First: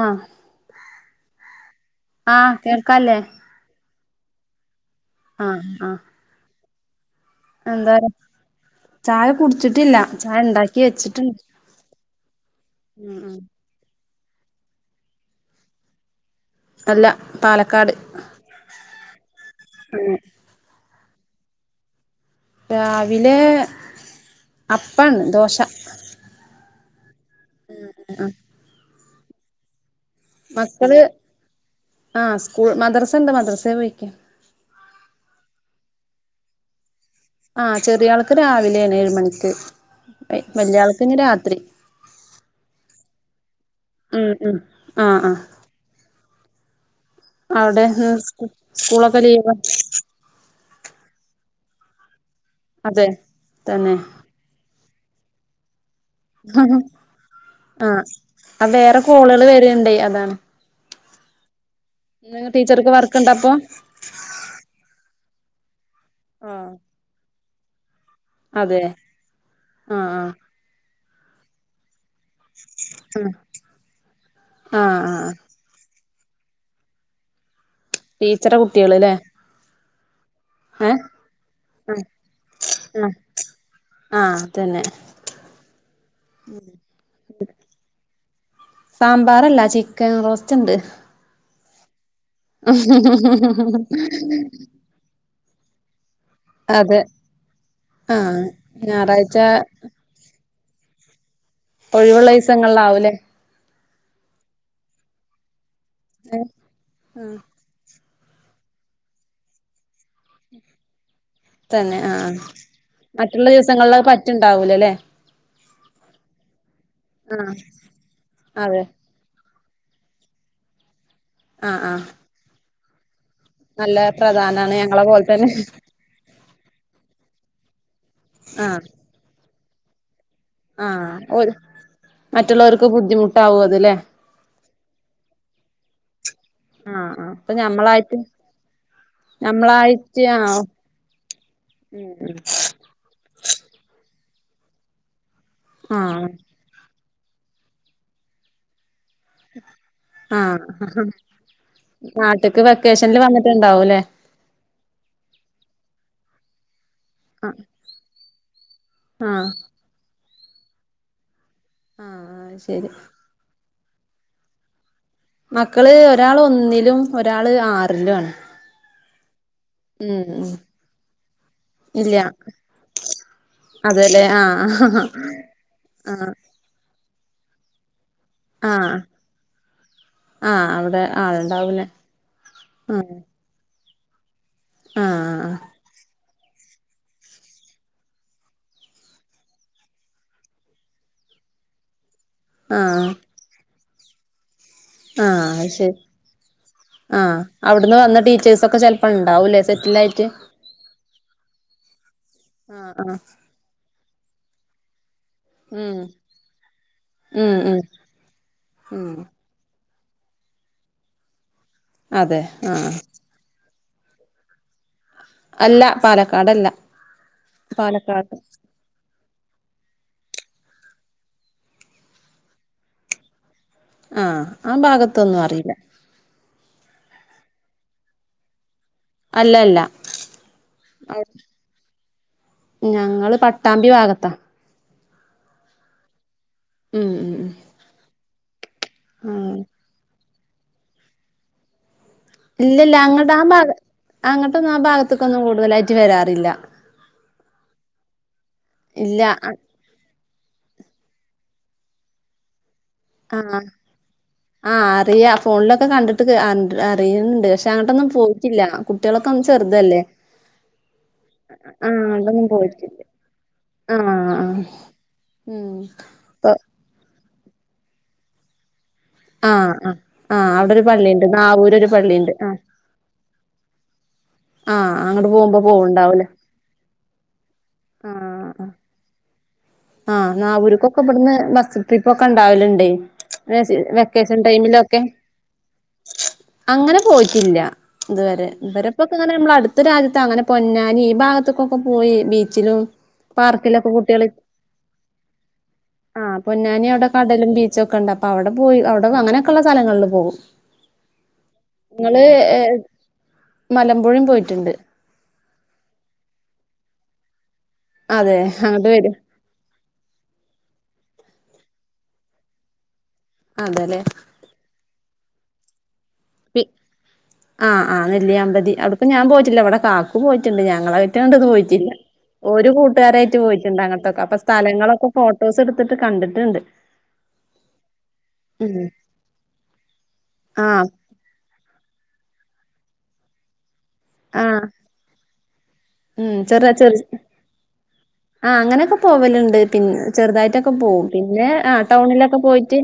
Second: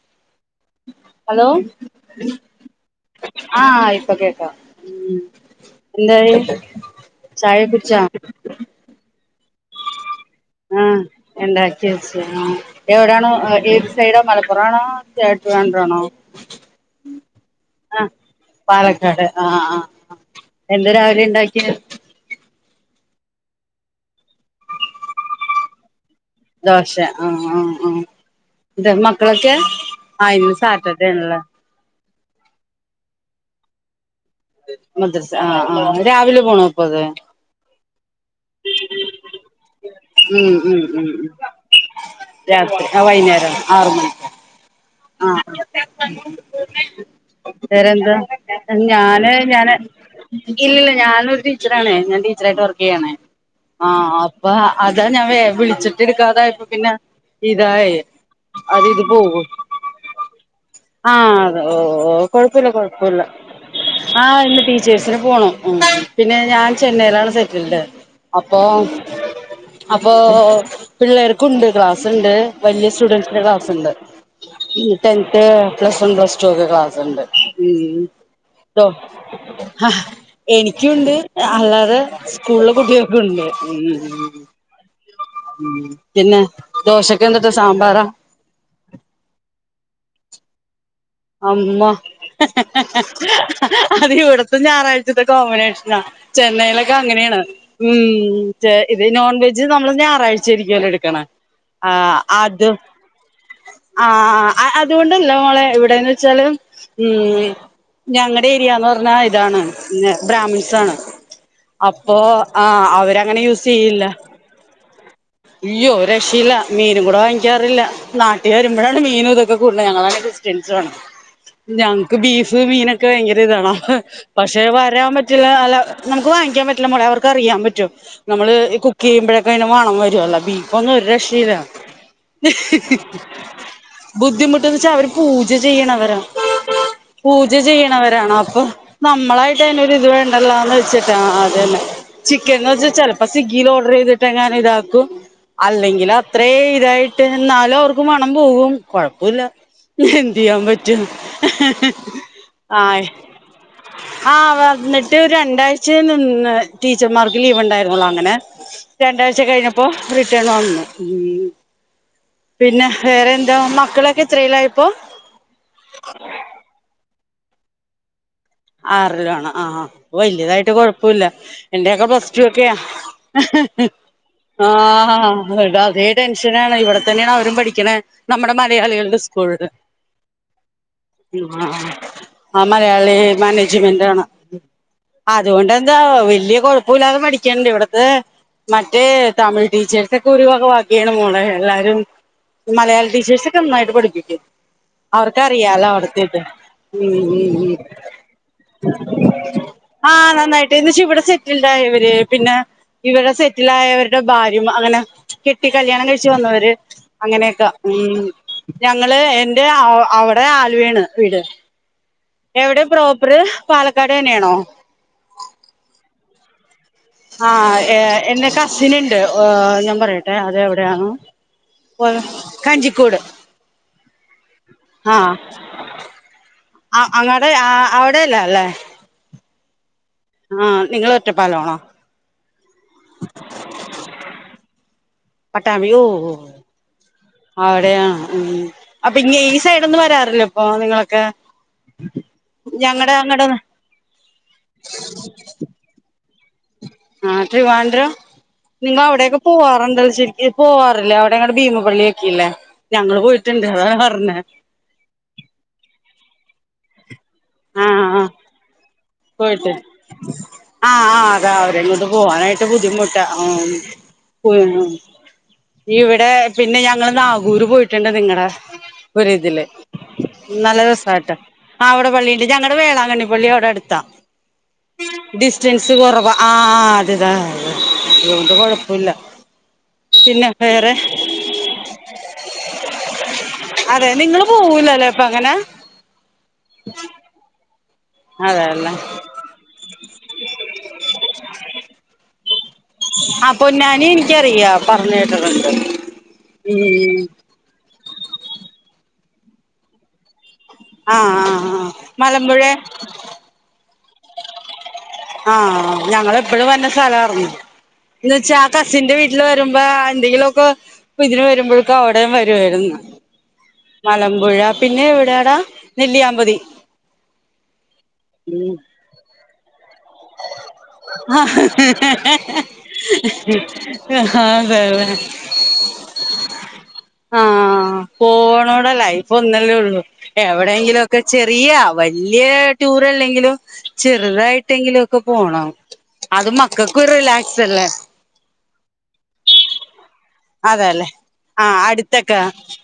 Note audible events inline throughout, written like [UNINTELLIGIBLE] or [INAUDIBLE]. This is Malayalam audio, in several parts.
ആഹ് ഹലോ ആഹ് കേൾക്കല്ലേ ഇപ്പം കേക്കാം ഉം ആഹ് ആഹ് എന്തായി [INAUDIBLE] എന്താ കുടിച്ചാ ചായ കുടിച്ചിട്ടില്ല ചായ ഉണ്ടാക്കി ആ വെച്ചിട്ടുണ്ട് ഇണ്ടാക്കി വെച്ച് ഉം എവിടാണ് ഉം ഏത് സൈടാ മലപ്പുറം ആണോ ട്രിവാൻഡ്രം ആണോ അല്ല പാലക്കാട് ആ പാലക്കാട് ആഹ് ആഹ് എന്റെ ഒരു ഇണ്ടാക്കിയാ രാവിലെ അപ്പംണ് ദോശ ദോശ ആഹ് ആഹ് ആഹ് ഇത മ ക്കളൊക്കെ ആ ഇന്ന് സാറ്റർഡേ ആണല്ലേ ആ സ്കൂൾ മദ്രസ ഉണ്ട് മദ്രസ പോയിക്കാ മദ്രസ ആഹ് ആഹ് രാവിലെ പോണോ ഇപ്പ അത് ആ ചെറിയ ആൾക്ക് രാവിലെയാണ് ഏഴ്‌ മണിക്ക് ഉം ഉം വല്യ ആൾക്ക് ഉം ഇനി ഉം രാത്രി രാത്രി ആ വൈകുന്നേരം മ്മ് മ്മ് ആ ആ [INAUDIBLE] അവിടെ വേറെന്താ സ്കൂളൊക്കെ ഞാന് ലീവാ ഞാന് ഇല്ലില്ല ഞാനും ടീച്ചറാണെ അതെ തന്നെ [UNINTELLIGIBLE] ഇതാ ഞാ വേ വിളിച്ചട്ട് ട്ടെടുക്കാതായിപ്പോ ആഹ് പിന്നെ ഇതായ ആഹ് അത് വേറെ ഇത് കോളുകൾ പോകും. വരുണ്ടേ അതാണ് ആഹ അത ഓ ഓ നിങ്ങ കൊഴപ്പമില്ല ടീച്ചർക്ക് കുഴപ്പില്ല വർക്ക്ണ്ടപ്പൊ ആഹ ഇന്ന് ടീച്ചേഴ്സിന് പോണംോ ഉഉം പിന്നെ ഞാൻ ആഹ് ചെന്നൈയിലാണ് ഇല്ല അപ്പൊ അതെ ആഹ് അപ്പൊ.. ആഹ് പിള്ളേർക്കുണ്ട് ക്ലാസ് ക്ലാസ് ഉണ്ട് വലിയ ആഹ് സ്റ്റുഡന്സിന്റെ ക്ലാസ് ഉണ്ട് മ് ആഹ് ആഹ് tenth plus one plus two ഒക്കെക്ലാസ് ഉണ്ട് ഉം ഉം ടീച്ചറെ ട്ടോ കുട്ടികള് ല്ലേ ആഹ ഏഹ് എനിക്കുണ്ട് അല്ലാതെ ആഹ് സ്കൂളിലെ ആഹ് കുട്ടികൾക്കുണ്ട് ഉം ഉം ആഹ് ഉം അതന്നെ പിന്നെ ദോശക്കെ എന്തട്ടോ സാമ്പാറാ കെങ്റോസ്‌റ്റിണ്ട് ആമ്മ അഹ് ഹ ഹ അത് ഇവിടത്ത ഞായറാഴ്ചൊക്കെ [UNINTELLIGIBLE] ചെന്നൈയിലൊക്കെ അതെ അങ്ങനെയാണ് ഉ ആഹ് ഇത് നോൺ ഞായറാഴ്ച വെജ് നമ്മള് ഞായറാഴ്ച ആരിക്കുമല്ലോ എടുക്ക ക്കണ ഒഴിവുള്ളദിവസങ്ങളവുലെ ആ ആ അതുകൊണ്ടല്ലോ മോളെ ഇവിടെ എവിടെന്ന് വെച്ചാല ഏഹ് ഉ.. ആഹ് ഞങ്ങളുടെ ഏരിയന്ന് പറഞ്ഞ ഇതാണ് ബ്രാഹ്മിൺസ ആാണ് തന്നെ ആഹ മറ്റുള്ള യൂസ് ദിവസങ്ങളിൽ ചെയ്യില്ല പറ്റണ്ടാവൂലല്ലേ അയ്യോ രക്ഷയില്ല മീനും കൂടെ ആഹ് വാങ്ങിക്കാറില്ല നാട്ടിൽ അതെ വരുമ്പോഴാണ് മീന ഞങ്ങള ഡിസ്റ്റൻസണ് ആഹ് ആഹ് ഞക് ബീഫ് ബീന നക്ക്കഴിഞ്ഞു ഇതണ നല്ല പക്ഷെ പ്രധാനാണ് ഞങ്ങളെ വരാൻ പോലെ പറ്റില്ല തന്നെ അല്ല നമുക്ക് വാങ്ങിക്കാൻ പറ്റില്ല മോളെഅവർക്ക് അറിയാൻ പറ്റില് നമ്മള് ഈ ആഹ് കുക്ക് ചെയ്യുമ്പോഴ അയിന്റെ മണംവരും [UNINTELLIGIBLE] ബീഫൊന്നും ആഹ് ഓര് ഒരുരക്ഷയില്ല മറ്റുള്ളവർക്ക് ഹി-ഹി-ഹി-ഹി ബുദ്ധിമുട്ടാവും അത് ല്ലേ ബുദ്ധിമുട്ടന്ന്വച്ചാ അവര് പൂജചെയ്യണവരാ ആഹ് ആഹ് അപ്പൊ പൂജ ഞമ്മളായിട്ട് ചെയ്യണവരാണപ്പൊ നമ്മളായിട്ടതിനൊരിത് ഞമ്മളായിട്ട് ആഹ് വേണ്ടല്ലോന്ന് വെച്ചിട്ടാ അതന്നെ ഉം ഉം ചിക്കൻന്ന്വെച്ച ചെലപ്പൊ സ്വിഗ്ഗിയിലോഡർചെയ്തിട്ട് എങ്ങാനും ഇതാകും തോ ആഹ് അല്ലെങ്കിലത്രേ ഇതായിട്ട് പിന്നെന്നാലും അവർക്ക് മണംപോകും കൊഴപ്പുല്ല എന്തെയ്യാൻപറ്റും ആഹ് ഹെ -ഹെ-ഹെ-ഹെ നാട്ട്ക്ക് ആയി വെക്കേഷനില് വന്നിട്ടുണ്ടാവൂല്ലേ ആ എന്നിട്ട് രണ്ടാഴ്ചയെ നിന്ന് ടീച്ചർമാർക്ക് ആഹ് ലീവ്ണ്ടായിരുന്നോള്ളോ അങ്ങനെ രണ്ടാഴ്ച ആഹ് കഴിഞ്ഞപ്പൊ റിട്ടൺവന്നു ഹ്മ് ആഹ് അത് പിന്നെ ശരി വേറെയെന്താ മക്ക് മക്കളൊക്കെത്രയില ഇപ്പോ മക്കള് ഒരാളൊന്നിലും ഒരാള് ആറിലുആണ് ആറിലാണ ആഹ് വലിയതായിട്ട് കൊഴപ്പൊല്ല എന്റെയൊക്കെ ഇല്ല പ്ലസ്ടു ഒക്കെയ അതെല്ലേ ആഹ് ആ ഈടെ അതേ ആഹ് ടെൻഷനാണ് ഇവിടെ ഇതെന്നെയാണവരും പഠിക്കണേ നമ്മടെ ആഹ് മലയാളികളുടെ സ്കൂളില് ആഹ് അവിടെ ഹാ ആളുണ്ടാവൂലേ ആ മലയാളി ആഹ് മാനേജ്മെന്റാണ് ആഹ് അതുകൊണ്ടെന്താ വല്യ കൊഴപ്പോല്ലാതെ പഠിക്കനണ്ട് ഇവിടത്തെ മറ്റേ തമിഴ്ടീച്ചേഴ്സൊക്കെ ഒരുവക വാകയാണ് മോളെ എല്ലാരും ആഹ് മലയാളടീച്ചേർസൊക്കെ നന്നായിട്ട് പഠിപ്പിക്കും [INAUDIBLE] ആഹ് അത് അവർക്കറിയാലോ ശരി അവിടത്തെ ഇത് ആഹ് ഉം-ഉം-ഉം അവിടുന്ന് വന്ന ടീച്ചേഴ്സൊക്കെ ചെലപ്പോ ഉണ്ടാവൂലേ സെറ്റിൽ ആയിട്ട് ആഹ് നന്നായിട്ട്ന്ന്ച്ചിവിടെ സെറ്റിൽഡായവര് പിന്നെ ആഹ് ആഹ് ഇവിടെ സെറ്റിലായവര് ന്റെ ഭാര്യയും അങ്ങനെ കെട്ടി ഉം കല്യാണംകഴിച്ച് വന്നവര് അങ്ങനെയൊക്ക ഉം ഉം ഞങ്ങള് എന്റെ ആ അവിടെ ആലുവയാണ് വീട് അതെ എവിടെയാ ആഹ് പ്രോപ്പറ് പാലക്കാടെന്നെയാണോ അല്ല പാലക്കാടല്ല ആഹ് പാലക്കാട് എന്റെ കസിന്ണ്ട് ഞാൻപറയട്ടെ അതെവിടെയാണ് കഞ്ചിക്കോട് ആഹ് ആഭാഗത്തൊന്നു അറിയില്ല ആ അങ്ങടെ അവിടെല്ല അല്ലേ അല്ലല്ല ആഹ് നിങ്ങള് ഒറ്റപ്പാലമാണോ ഞങ്ങൾ പട്ടാമ്പി ഭാഗത്താ പട്ടാമ്പി ഓ ഓ ഉം ഉം ഉം അവിടെയാണ് ഉം അപ്പൊ ഇങ്ങ ആഹ് ഈ സൈഡ് ഒന്നും വരാറിലെ അപ്പൊ നിങ്ങളൊക്കെ ഇല്ലല്ല ഞങ്ങടെ അങ്ങട്ട ആ അങ്ങടെ ഭാഗ അങ്ങോട്ടൊന്നും ആ ഭാഗത്തേക്കൊന്നും കൂടുതൽ ആയിട്ടുവരാറില്ല ആഹ ട്രിവാൻഡ്രം നിങ്ങൾ ഇല്ല അവിടെയൊക്കെ പോവാറുണ്ടോ ശെരിക്കും പോവാറില്ലേ അവിടെയെങ്ങണ്ടു ഭീമപള്ളിയൊക്കെല്ലേ ആഹ ആ അറിയ ഫോണിലൊക്കെ കണ്ടിട്ട് അറിയാണ്ട് ആഹ പോയിട്ട് ചെറുതല്ലേ ആഹ ആ് ആഹ് അതാവരങ്ങോട്ട് അങ്ങോട്ടൊന്നും പോവാനായിട്ട് പോയിട്ടില്ല ബുദ്ധിമുട്ടാ ആആ ആഹ് ആഹ് ഉം ഉം ഇവിടെ ഇപ്പൊ പിന്നെ ഞങ്ങൾ ടൂർ പോയിട്ടുണ്ടോ നിങ്ങളടെ ആ ആ ആ് അവിടെ ഒരു പള്ളിയുണ്ട് നാവൂര് ഒരു പള്ളിയുണ്ട് ആഹ് ഞങ്ങളടെ വേളാങ്കണ്ണി പള്ളി അവിടെ എടുത്താ ആഹ് അങ്ങോട്ട് പോകുമ്പോ ഡിസ്റ്റൻസ് പോവുണ്ടാവൂലേ കുറവാ ആ അതെ അതുകൊണ്ട് കുഴപ്പമില്ല ആഹ നാവൂർക്കൊക്കെ ഇവിടന്ന് ബസ് ട്രിപ്പൊക്കെ ഉണ്ടാവലുണ്ടേ അതെ വെക്കേഷൻ നിങ്ങള് ടൈമിലൊക്കെ പോവൂലല്ലേ അപ്പൊ അങ്ങനെ അങ്ങനെ പോയിട്ടില്ല ഇതുവരെ അതെല്ലേ ഇവരെപ്പൊക്കെ അങ്ങനെ നമ്മുടെ അടുത്ത രാജ്യത്ത് അങ്ങനെ പൊന്നാനി ഈ ഭാഗത്തൊക്ക ഒക്കെ പോയി ബീച്ച് ആ പൊന്നാനി എനിക്കറിയാം പറഞ്ഞകേട്ടിട്ടുണ്ട് ആഹ് പൊന്നാനി അവിടെ കടലും ബീച്ചൊക്കെ ഉണ്ട് അപ്പ അവിടെ പോയി അവിടെ അങ്ങനൊക്കെയള്ള സ്ഥലങ്ങളിൽ പോകും ആഹ ആഹ് ആഹ് മലമ്പുഴ എപ്പോഴും പോയിട്ടുണ്ട് ആഹ ഞങ്ങൾ എപ്പോഴും വന്ന സ്ഥലായിരുന്നു. അതെ എന്നുവെച്ചാ ആ അങ്ങോട്ട് കസിന്റെ വരും വീട്ടിൽ വരും ഇപ്പാ എന്തെങ്കിലുമൊക്കെ ഇതിന് വരുമ്പോക്കെ അവിടെയും വരുമായിരുന്നു അതെല്ലേ മലമ്പുഴ പിന്നെ വെ യെടാ പി ആഹ് ആഹ് നെല്ലിയാമ്പതി അവിടെയിപ്പം ഞാൻ പോയിട്ടില്ല ഇവിടെ ക ആഹ് ഒരു കൂട്ടുകാരായിട്ട് പോയിട്ടുണ്ട് അങ്ങോട്ടൊക്കെ അപ്പൊ അതെയല്ലേ സ്ഥലങ്ങളൊക്കെ ഫോട്ടോസ് എടുത്തിട്ട് കണ്ടിട്ടുണ്ട് ആഹ് ഉം പോണോടെ ലൈഫ് ഒന്നല്ലേള്ളൂ ആഹ് എവിടെങ്കിലും ഒക്കെ ചെറിയ വലിയ ടൂർ അല്ലെങ്കിലും ചെറുതായി ആഹ് ട്ടുണ്ടങ്കിലും ഒക്കെ പോണം ഉം അത് മക്കൾക്കും ഒരു [UNINTELLIGIBLE] റിലാക്സ് അല്ലേ ആഹ് അങ്ങനെയൊക്കെ പോവലുണ്ട് പിന്നെ ഒന്ന് ചെറുതായിട്ടൊക്കെ പോക്കും അതല്ലേ പിന്നെ ആ ആഹ് ടൗണിലൊക്കെ അടുത്തൊക്കെ പോയിട്ട്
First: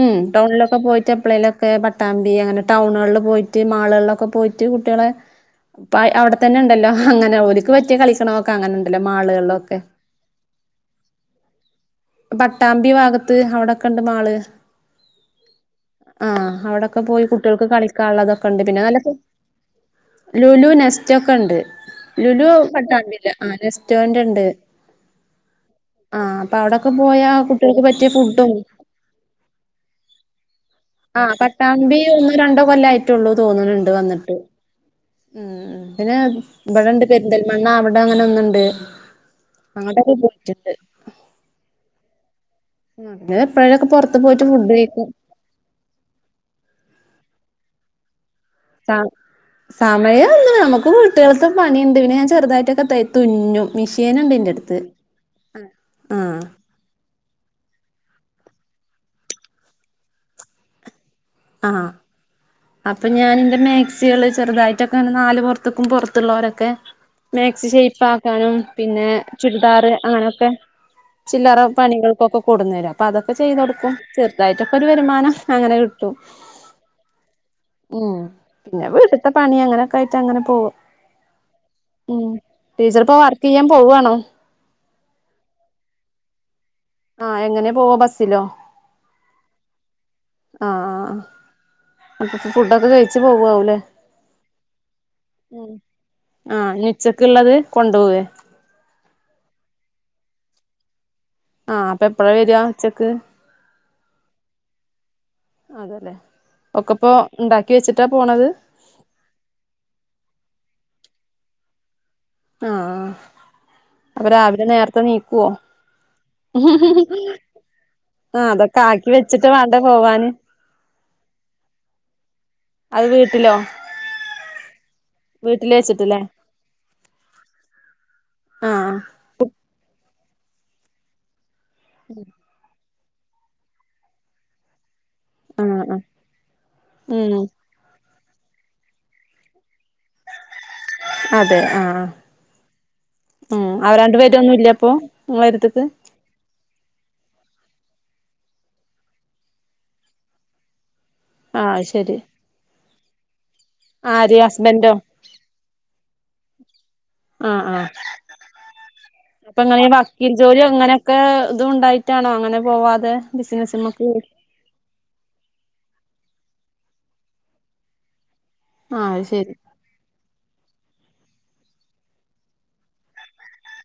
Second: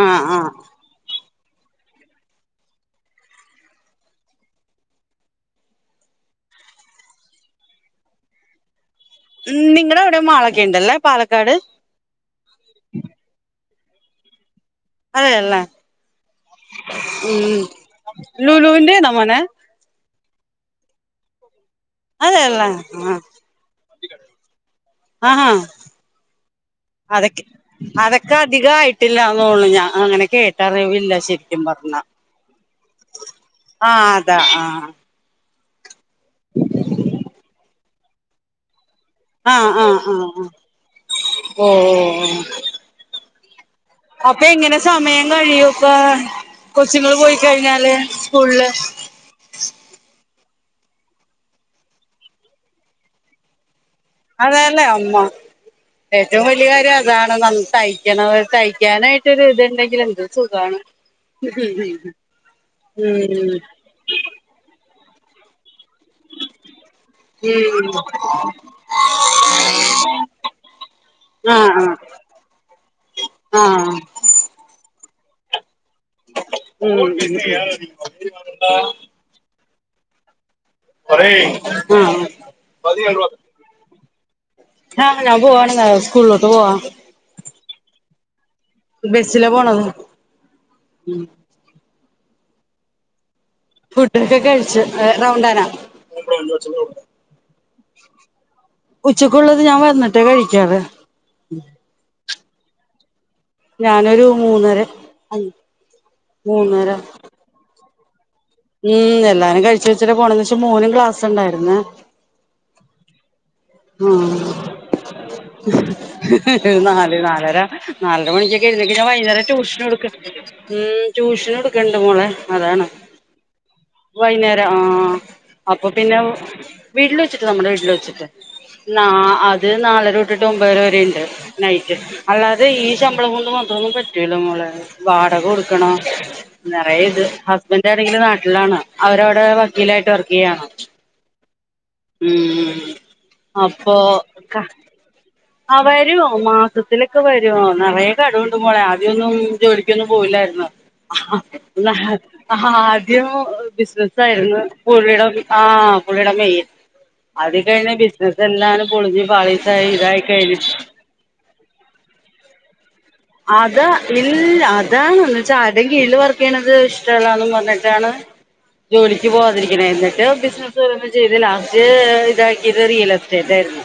ഉം ആഹ് ആഹ് ടൗണിലൊക്കെ പോയിട്ട് സ്റ്റ്‌ എപ്പോളെലുമൊക്കെ പട്ടാമ്പി അങ്ങനെ ടൗണുകളിൽ പോയിട്ട് മാളുകളിലൊക്കെ പോയിട്ട് കുട്ടികളെ പൈ അവിടെ തന്നെ ഉണ്ടല്ലോ അങ്ങനെ ഓര്ക്കു പറ്റിയ കളിക്കണോക്കെ അങ്ങനെ ഉണ്ടല്ലോ ഉം മാളുകളിലൊക്കെ നിങ്ങടെ അവിടേം മാൾ ഒക്കെണ്ടല്ലേ പാലക്കാട് പട്ടാമ്പി ഭാഗത്ത് അവിടെ കണ്ട് മാള് അതെയല്ലേ ആഹ് അവിടൊക്കെ പോയി ഉം കുട്ടികൾക്ക് കളിക്കാനുള്ളതൊക്കെ ഉണ്ട് പിന്നെ ലുലൂന്റെന്നേ നല്ല മോനെ ലുലു നെസ്റ്റക്കെ ഇണ്ട് ലുലു അതെയല്ലേ പട്ടാമ്പി ആഹ് ഇല്ല ആ റെസ്റ്റോറന്റ ഉണ്ട് ആഹാ ആ അപ്പൊ അവിടെ അതൊക്കെ അതൊക്കെ അധികയിട്ടില്ലന്നോള്ളു ഞാൻ അങ്ങനെ കേട്ടറിവില്ല ആഹ് ശരിക്കും പറഞ്ഞ പട്ടാമ്പി ഒന്നോ രണ്ടോ കൊല്ലായിട്ടുള്ളൂ ആഹ് അതാ ആഹ് മ്മ് പിന്നെ ഇവിടെണ്ട് പെരിന്തൽമണ്ണ അവിടെ അവിടെ അങ്ങനെ ഒന്നുണ്ട് ആഹ് ആഹ് ആഹ് അങ്ങോട്ടൊക്കെ ആഹ് പോയിട്ടുണ്ട് ഓഹ് ഓഹ് ഏഹ് അപ്പൊ എങ്ങനെ സമയം കഴിയും ഇപ്പോ കൊച്ചുങ്ങ പോയി കഴിഞാല് സാ സമയം നമുക്ക് വീട്ട്കൾക്കും പണിയുണ്ട് പിന്നെ ഞാൻ ചെറുതായിട്ടൊക്കെ തയ് തുന്നും മിഷീൻ ഉണ്ട് എന്റെ അടുത്ത് അതല്ലേ അമ്മ ആഹ് ഏറ്റവും വലിയ കാര്യം അതാ തയ്ക്കണം തയ്ക്കാനായിട്ടൊരു ഇത്ണ്ടെങ്കിലും എന്ത്‌ സുഖമാണ് ആഹ് അപ്പൊ ഞാൻ എന്റെ മാക്സികള് ചെറുതായിട്ട് ന [UNINTELLIGIBLE] ത്ക്കും പുറത്തുള്ളരൊക്കെ മേക്സി ഉം ഷെയ്പ്പ് ആക്കാനും പിന്നെ ചുരിദാറ് അങ്ങനെയൊക്കെ ചില്ലറ ആഹ് ആഹ് പണികൾക്കൊക്കെ കൊട്ന്നര പ്പ അതൊക്കെ ചെയ്തൊടക്കും ആഹ് ചെറുതായിട്ട് പ്പരു വരുമാനം അങ്ങനെ ഇ ഉം ഓ പിന്നെയാ ഉം പിന്നെ വീട്ട്ത പണി അങ്ങനെ ക്കയിട്ട്ങ്ങനെ പോകും ആഹ് ഉം ടീച്ചർപ്പ വർക്ക്യ്യാൻ പോവാണോ ആ ഞാ പോവാണ് സ്കൂളോട്ട് പോവാ ആ എങ്ങനെ പോവ ബസ്സിലോ ബെസ്സില പോണത് മ് അപ്പപ്പം ഫുഡ്ഒക്കെ കഴിച്ച പോവവുലെ ഫുഡൊക്കെ കഴിച്ച് റൗണ്ടാന ആ ഞ് ഉച്ചക്ള്ളത് കൊണ്ടൊവുലെ ഉച്ചക്കുള്ളത് ഞാൻ വന്നിട്ടേ കഴിക്കാതെ ഉം പ്പഴ വരാ ച്ചെക്ക് ഞാനൊരു മൂന്നര അയ് മൂന്നര ത്ത പോണത് ഉം എല്ലാരും കഴിച് വെച്ചിട്ട് പോണത് ശെ മോന് ക്ലാസ്ണ്ടായിരുന്നെ ആ ആ നാല് നാലര നാലര മണിക്കൊക്കെ ആ നാല് നാലര നാലര ആ മണിക്കൊക്കെ അതൊക്കെ എഴുന്നേറ്റ് ഞാൻ ആക്കി വൈന്നേര വെച്ചിട്ട് വേണ്ടേ ട്യൂഷൻ എടുക്ക പോവാന് ഉ ട്യൂഷൻ എടുക്കണ്ട് മോളെ അതാണ് അതു വീട്ടിലോ വൈന്നേരം ആ വീട്ടില് അപ്പൊ പിന്നെ വെച്ചിട്ടല്ലേ വീട്ടില് വച്ചിട്ട് നമ്മുടെ വീട്ടില് വച്ചിട്ട് ആ ന അത് നാലര രട്ട് ഒമ്പേരവരെ ഉണ്ട് നൈറ്റ്‌ അല്ലാതെ ഈ സം റ്റള വൊണ്ട് മാത്രന്നും പറ്റൂല മോളെ വാടക ആ കൊടുക്കണോ നിറയ ഇത് ഉം ഹസ്ബന്റ്ണങ്കിൽ നാ ട്ടില്ലാണൊ അവരോ ടെ വക്കീലായിട്ട് വർക്കയ്യാണോ അതെ ആ ഉ അവ അപ്പൊ രണ്ടു പേര ഒന്നും ക ഇല്ലപ്പൊ ആ വരൊ മാ തുത്തിലൊക്കെ വരൊ നിറയ കടുണ്ട് മോളെ ആദ്യന്നും ജോലിക്കൊന്നും പോവില്ലായിരുന്നു അഹ് ആ ഇല്ലഹേ ആ ത്തിയോ അഹ് ബിസിനസ് ആര് ആയിരുന്നു ഹസ്ബൻഡോ പുള്ളിടെ ആഹ് പുള്ളിയട മെയിൻ ആ അത് ആ കഴിഞ്ഞു ബിസിനസ് എല്ലാം അതിനു പൊളിഞ്ഞു അപ്പൊ ഇങ്ങനെ പാളിസായി ഇതായി വക്കീൽ കഴിഞ്ഞ് ജോലി അങ്ങനെയൊക്കെ ഇതും ഉണ്ടായിട്ടാണോ അങ്ങ [UNINTELLIGIBLE] പോവാ അതാ ഇല്ല അതാണന്ന് വച്ചാ ആരെ കീഴിൽ വർക്ക് ചെയ്യണത് ഇഷ്ടമല്ലാന്നും പറഞ്ഞിട്ടാണ് ആ ജോലിക്ക് ശരി പോകാതിരിക്കണെ എന്നിട്ട് [UNINTELLIGIBLE] ചെയ്ത് ലാസ്റ്റ് ഇതാക്കിയത് റിയൽ എസ്റ്റേറ്റ് ആയിരുന്നു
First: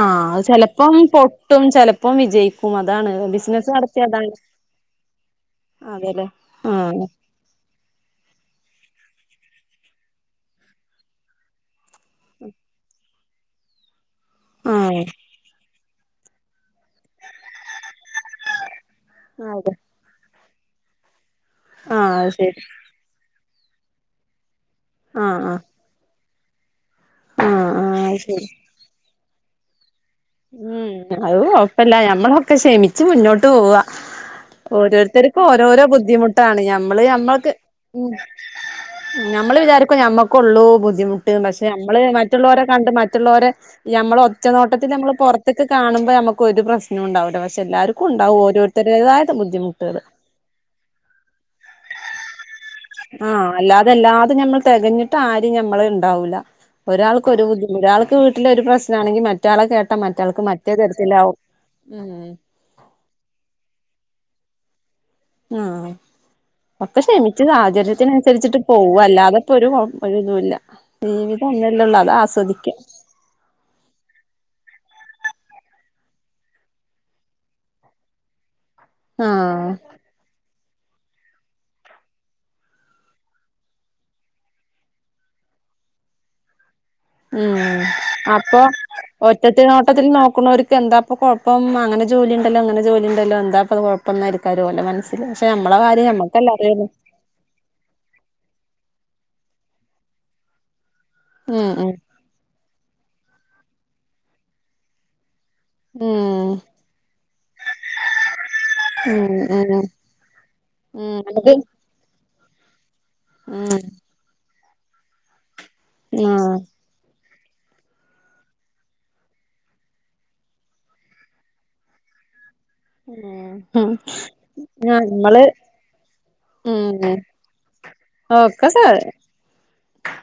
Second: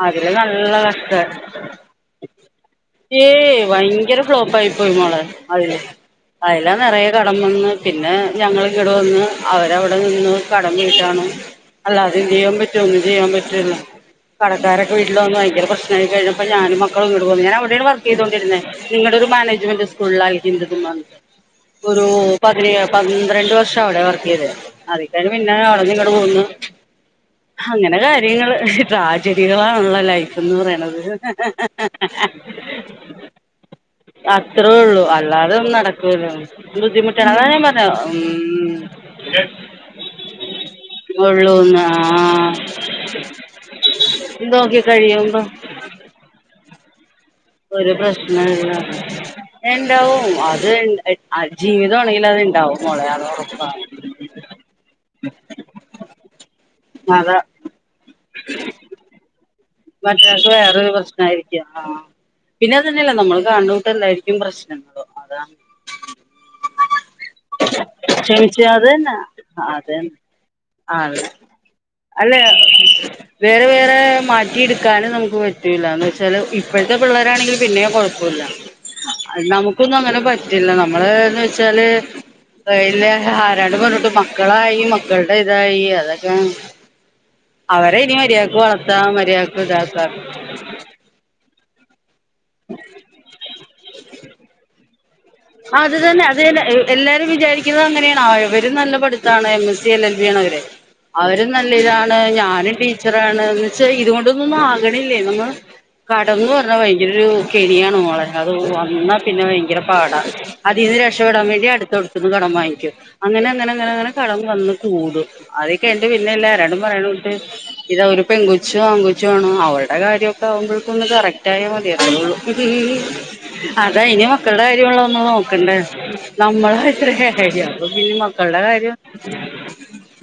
ആഹ് അതില് അത് നല്ല ചെലപ്പം കഷ്ടായി പൊട്ടും ചിലപ്പം വിജയിക്കും അതാണ് ഏയ് ബിസിനസ് നടത്തിയ ഭയങ്കര അതാണ് ഫ്ലോപ്പ് ആയി പോയി മോളെ അതില് അതെല്ലേ അതിലാ ആഹ് നിറയെ കടം വന്ന് പിന്നെ ഞങ്ങള് ഇവ്ട വന്ന് അവരവിടെ നിന്ന് കടം വീട്ടാണ് അല്ലാതെ എന്ത് ചെയ്യാൻ പറ്റും ഒന്നും ചെയ്യാൻ പറ്റ് [UNINTELLIGIBLE] കടക്കാരൊക്കെ ആഹ് വീട്ടില് വന്ന് ഭയങ്കര പ്രേശ് [UNINTELLIGIBLE] കഴിഞ്ഞപ്പോ ഞാനും മക്കളും ഇങ്ങട് പോന്നു ഞാൻ അവിടെണ് വർ ചെയ്തൊണ്ടിരുന്നേ നിങ്ങളുടെ ഒരു അതെ മാനേജ്മെന്റ് സ്കൂളില് ആയി [UNINTELLIGIBLE] ഒരു ആഹ് അത് ശരി പതിനേ പത്രണ്ടു വർ [UNINTELLIGIBLE] അവിടെ വർക്ക് ചെയ്തേ അത് കഴിഞ്ഞു ആഹ് പിന്നെ ആഹ് അവിടെന്ന് ഇങ്ങട് പോന്നു ആഹ് അങ്ങനെ ആഹ് അത് ശരി കാര്യങ്ങള് ട്രാജ കുട്ടികളാണല്ലോ ലൈ ഉം അത് കൊഴപ്പല്ല ഞമ്മളൊക്കെ [UNINTELLIGIBLE] ക്ഷമിച്ച് മുന്നോട്ട് പോവ ഓരോരുത്തർക്കും അല്ലാതെ ഒന്നും ഓരോരോ നടക്കൂല ബുദ്ധിമുട്ടാണ് ഞമ്മള് ബുദ്ധിമുട്ടാണ് അതാ നമ്മൾക്ക് ഞാൻ പറഞ്ഞ ഉം ഉം നമ്മള് വിചാരിക്കും ഞമ്മക്കുള്ളു ബുദ്ധിമുട്ട് പക്ഷെ ഉള്ളൂന്ന് നമ്മള് ആഹ് മറ്റുള്ളവരെ കണ്ട് മറ്റുള്ളവരെ ഞമ്മൾ ഇത് നോക്കി ഒറ്റനോട്ടത്തിൽ നമ്മൾ കഴിയുമ്പോ പുറത്തൊക്കെ കാണുമ്പോൾ നമുക്ക് ഒരു പ്രശ്നം ഉണ്ടാവൂല പക്ഷെ ഒരു എല്ലാർക്കും പ്രശ്ന ഉണ്ടാവും ഓരോരുത്തരുടേതായ ബുദ്ധിമുട്ടുകള് ഇണ്ടാവും, ഇണ്ടാവും അത് ജീവിതമാണെങ്കിൽ അത്ണ്ടാ ആഹ് അല്ലാതെ അല്ലാതെ ഞമ്മൾ തികഞ്ഞിട്ട് ആരും നമ്മള് ഉണ്ടാവൂല അതാ ഒരാൾക്കൊരു ബുദ്ധിമു ഒരാൾക്ക് വീട്ടില് ഒരു പ്രശ്നാണെങ്കി മറ്റ് മറ്റൊരാൾക്ക് വേറൊരു പ്രശ്ന ആയിരിക്കാം ആഹ് ഉം പിന്നെ അത് തന്നെയല്ലേ നമ്മള് കാണണത് പോലെ അല്ലായിരി [UNINTELLIGIBLE] പ്രശ്നം അപ്പോ ആ ഒക്കെ ക്ഷമിച്ച് സാഹചര്യത്തിനനുസരിച്ചിട്ട് ക്ഷമിച്ച അത് പോവ തന്നെ അല്ലാത്പ്പോ ഒരു അതന്നെ [UNINTELLIGIBLE] അതെ ജീവിതം ഒന്നല്ലേ ഉള്ളൂ അത് അല്ല ആസ്വദിക്കാ [UNINTELLIGIBLE] എടുക്കാനും നമുക്ക് പറ്റൂല്ല എന്താച്ചാല് ഇപ്പഴ്ത്തെ പിള്ളേരാണെങ്കിൽ പിന്നേം കൊഴപ്പയില്ല അത് ആഹ് നമ്മുക്കൊന്നും അങ്ങനെ പറ്റ് പറ്റില്ല നമ്മള്ന്ന് വച്ചാല്ല് ആരാണ്ട് പറഞ്ഞിണ്ട് മക്കളായി മക്കളുടെ ഇതായി അതൊക്കെ ഉം അവരെ ഇനി മര്യാക്ക് വളർത്താം മര്യാ ഒറ്റനോട്ടത്തിൽ നോക്കുന്നവര്ക്ക് എന്താപ്പ കൊഴപ്പം അങ്ങനെ ജോലി [UNINTELLIGIBLE] അങ്ങനെ ജോലി ഇണ്ടല്ലോ എന്താപ്പ അത് കൊഴപ്പന്നായിരിക്കും അവര് ഓലെ മനസ്സി ആ അത് തന്നെ അത് തന്നെ എ എല്ലാവരും വിചാരിക്കുന്നത് അങ്ങനെയാണ് അവര് നല്ല പഠിത്ത് [UNINTELLIGIBLE] M S C L L B ആണ് അവര് അവരും നല്ല ഉം ഉം ഇതാണ് ഞാനും പി ടീച്ചറാണ് എന്ന് വെച്ചാ ഇതുകൊണ്ടൊന്നും ആകണില്ലേ നമ്മള് കടംന്ന് പറഞ്ഞാ ഭയങ്കര ഒരു കെണിയാണ് മോളെ അത് വന്നാ ഉം പിന്നെ ഉം ഭയങ്കര ഉം പാടാ അതിന്ന് ഉം രക്ഷപ്പെടാൻ നമുക്ക് വേണ്ടി അടുത്തോ [UNINTELLIGIBLE] കടം വാങ്ങിക്കും. അങ്ങനെ അങ്ങനെ ഉം നങ്ങനെ അങ്ങനെ കടം വന്നു ചൂട് അതൊക്കെ എന്റെ [UNINTELLIGIBLE] ആഹ് ആരണ്ടും പറയ ഇതവര് പെൺകൊച്ചും ആങ്കോച്ചും ആണ് അവരുടെ കാര്യമൊക്കെ ആവുമ്പോയ്ക്കും ഒന്ന് കറക്റ്റ് ആയാ മതിയാര്ന്ന്. ഉം അതെയ് ഇനി മക്കളുടെ കാര്യള്ളൂ [UNINTELLIGIBLE] നമ്മള് നോക്കണ്ടേ നമ്മള് ഉം [UNINTELLIGIBLE] അപ്പൊ പിന്നെ മക്കളുടെ ഒക്കെ സ കാര്യം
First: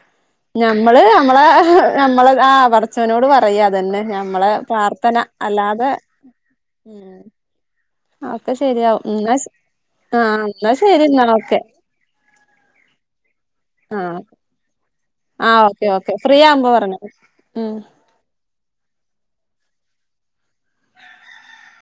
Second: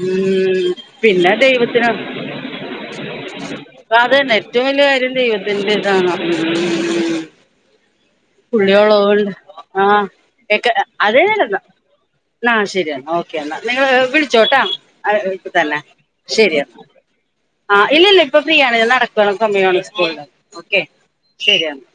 ഉം ഞമ്മള് പിന്നെ നമ്മളെ ദൈവത്തിന് ഞമ്മള് ആ പടച്ചവനോട് പറയ അതന്നെ ഞമ്മളെ ഏറ്റവും വലിയ കാര്യം പ്രാർത്ഥന ദൈവത്തിന്റെ അല്ലാതെ ഇതാണ് ഉം ഒക്കെ ശെരിയാവും പുള്ളിയോളോണ്ട് ആ അത് നേരം എന്നാ ആ ശരിയാ ഓക്കെ എന്നാ നിങ്ങള് ആഹ് വിളിച്ചോട്ടാ ആഹ് ഓക്കെ [UNINTELLIGIBLE] ഓക്കെ ഫ്രീ ആവുമ്പോ ശരിയെന്നാ പറഞ്ഞോ ഉം ആ ഇല്ലല്ല ഇപ്പൊ ഫ്രീയാണ് ഞാൻ നടക്കണ സമയാണ് സ്കൂളില് ഓക്കെ ശരിയന്ന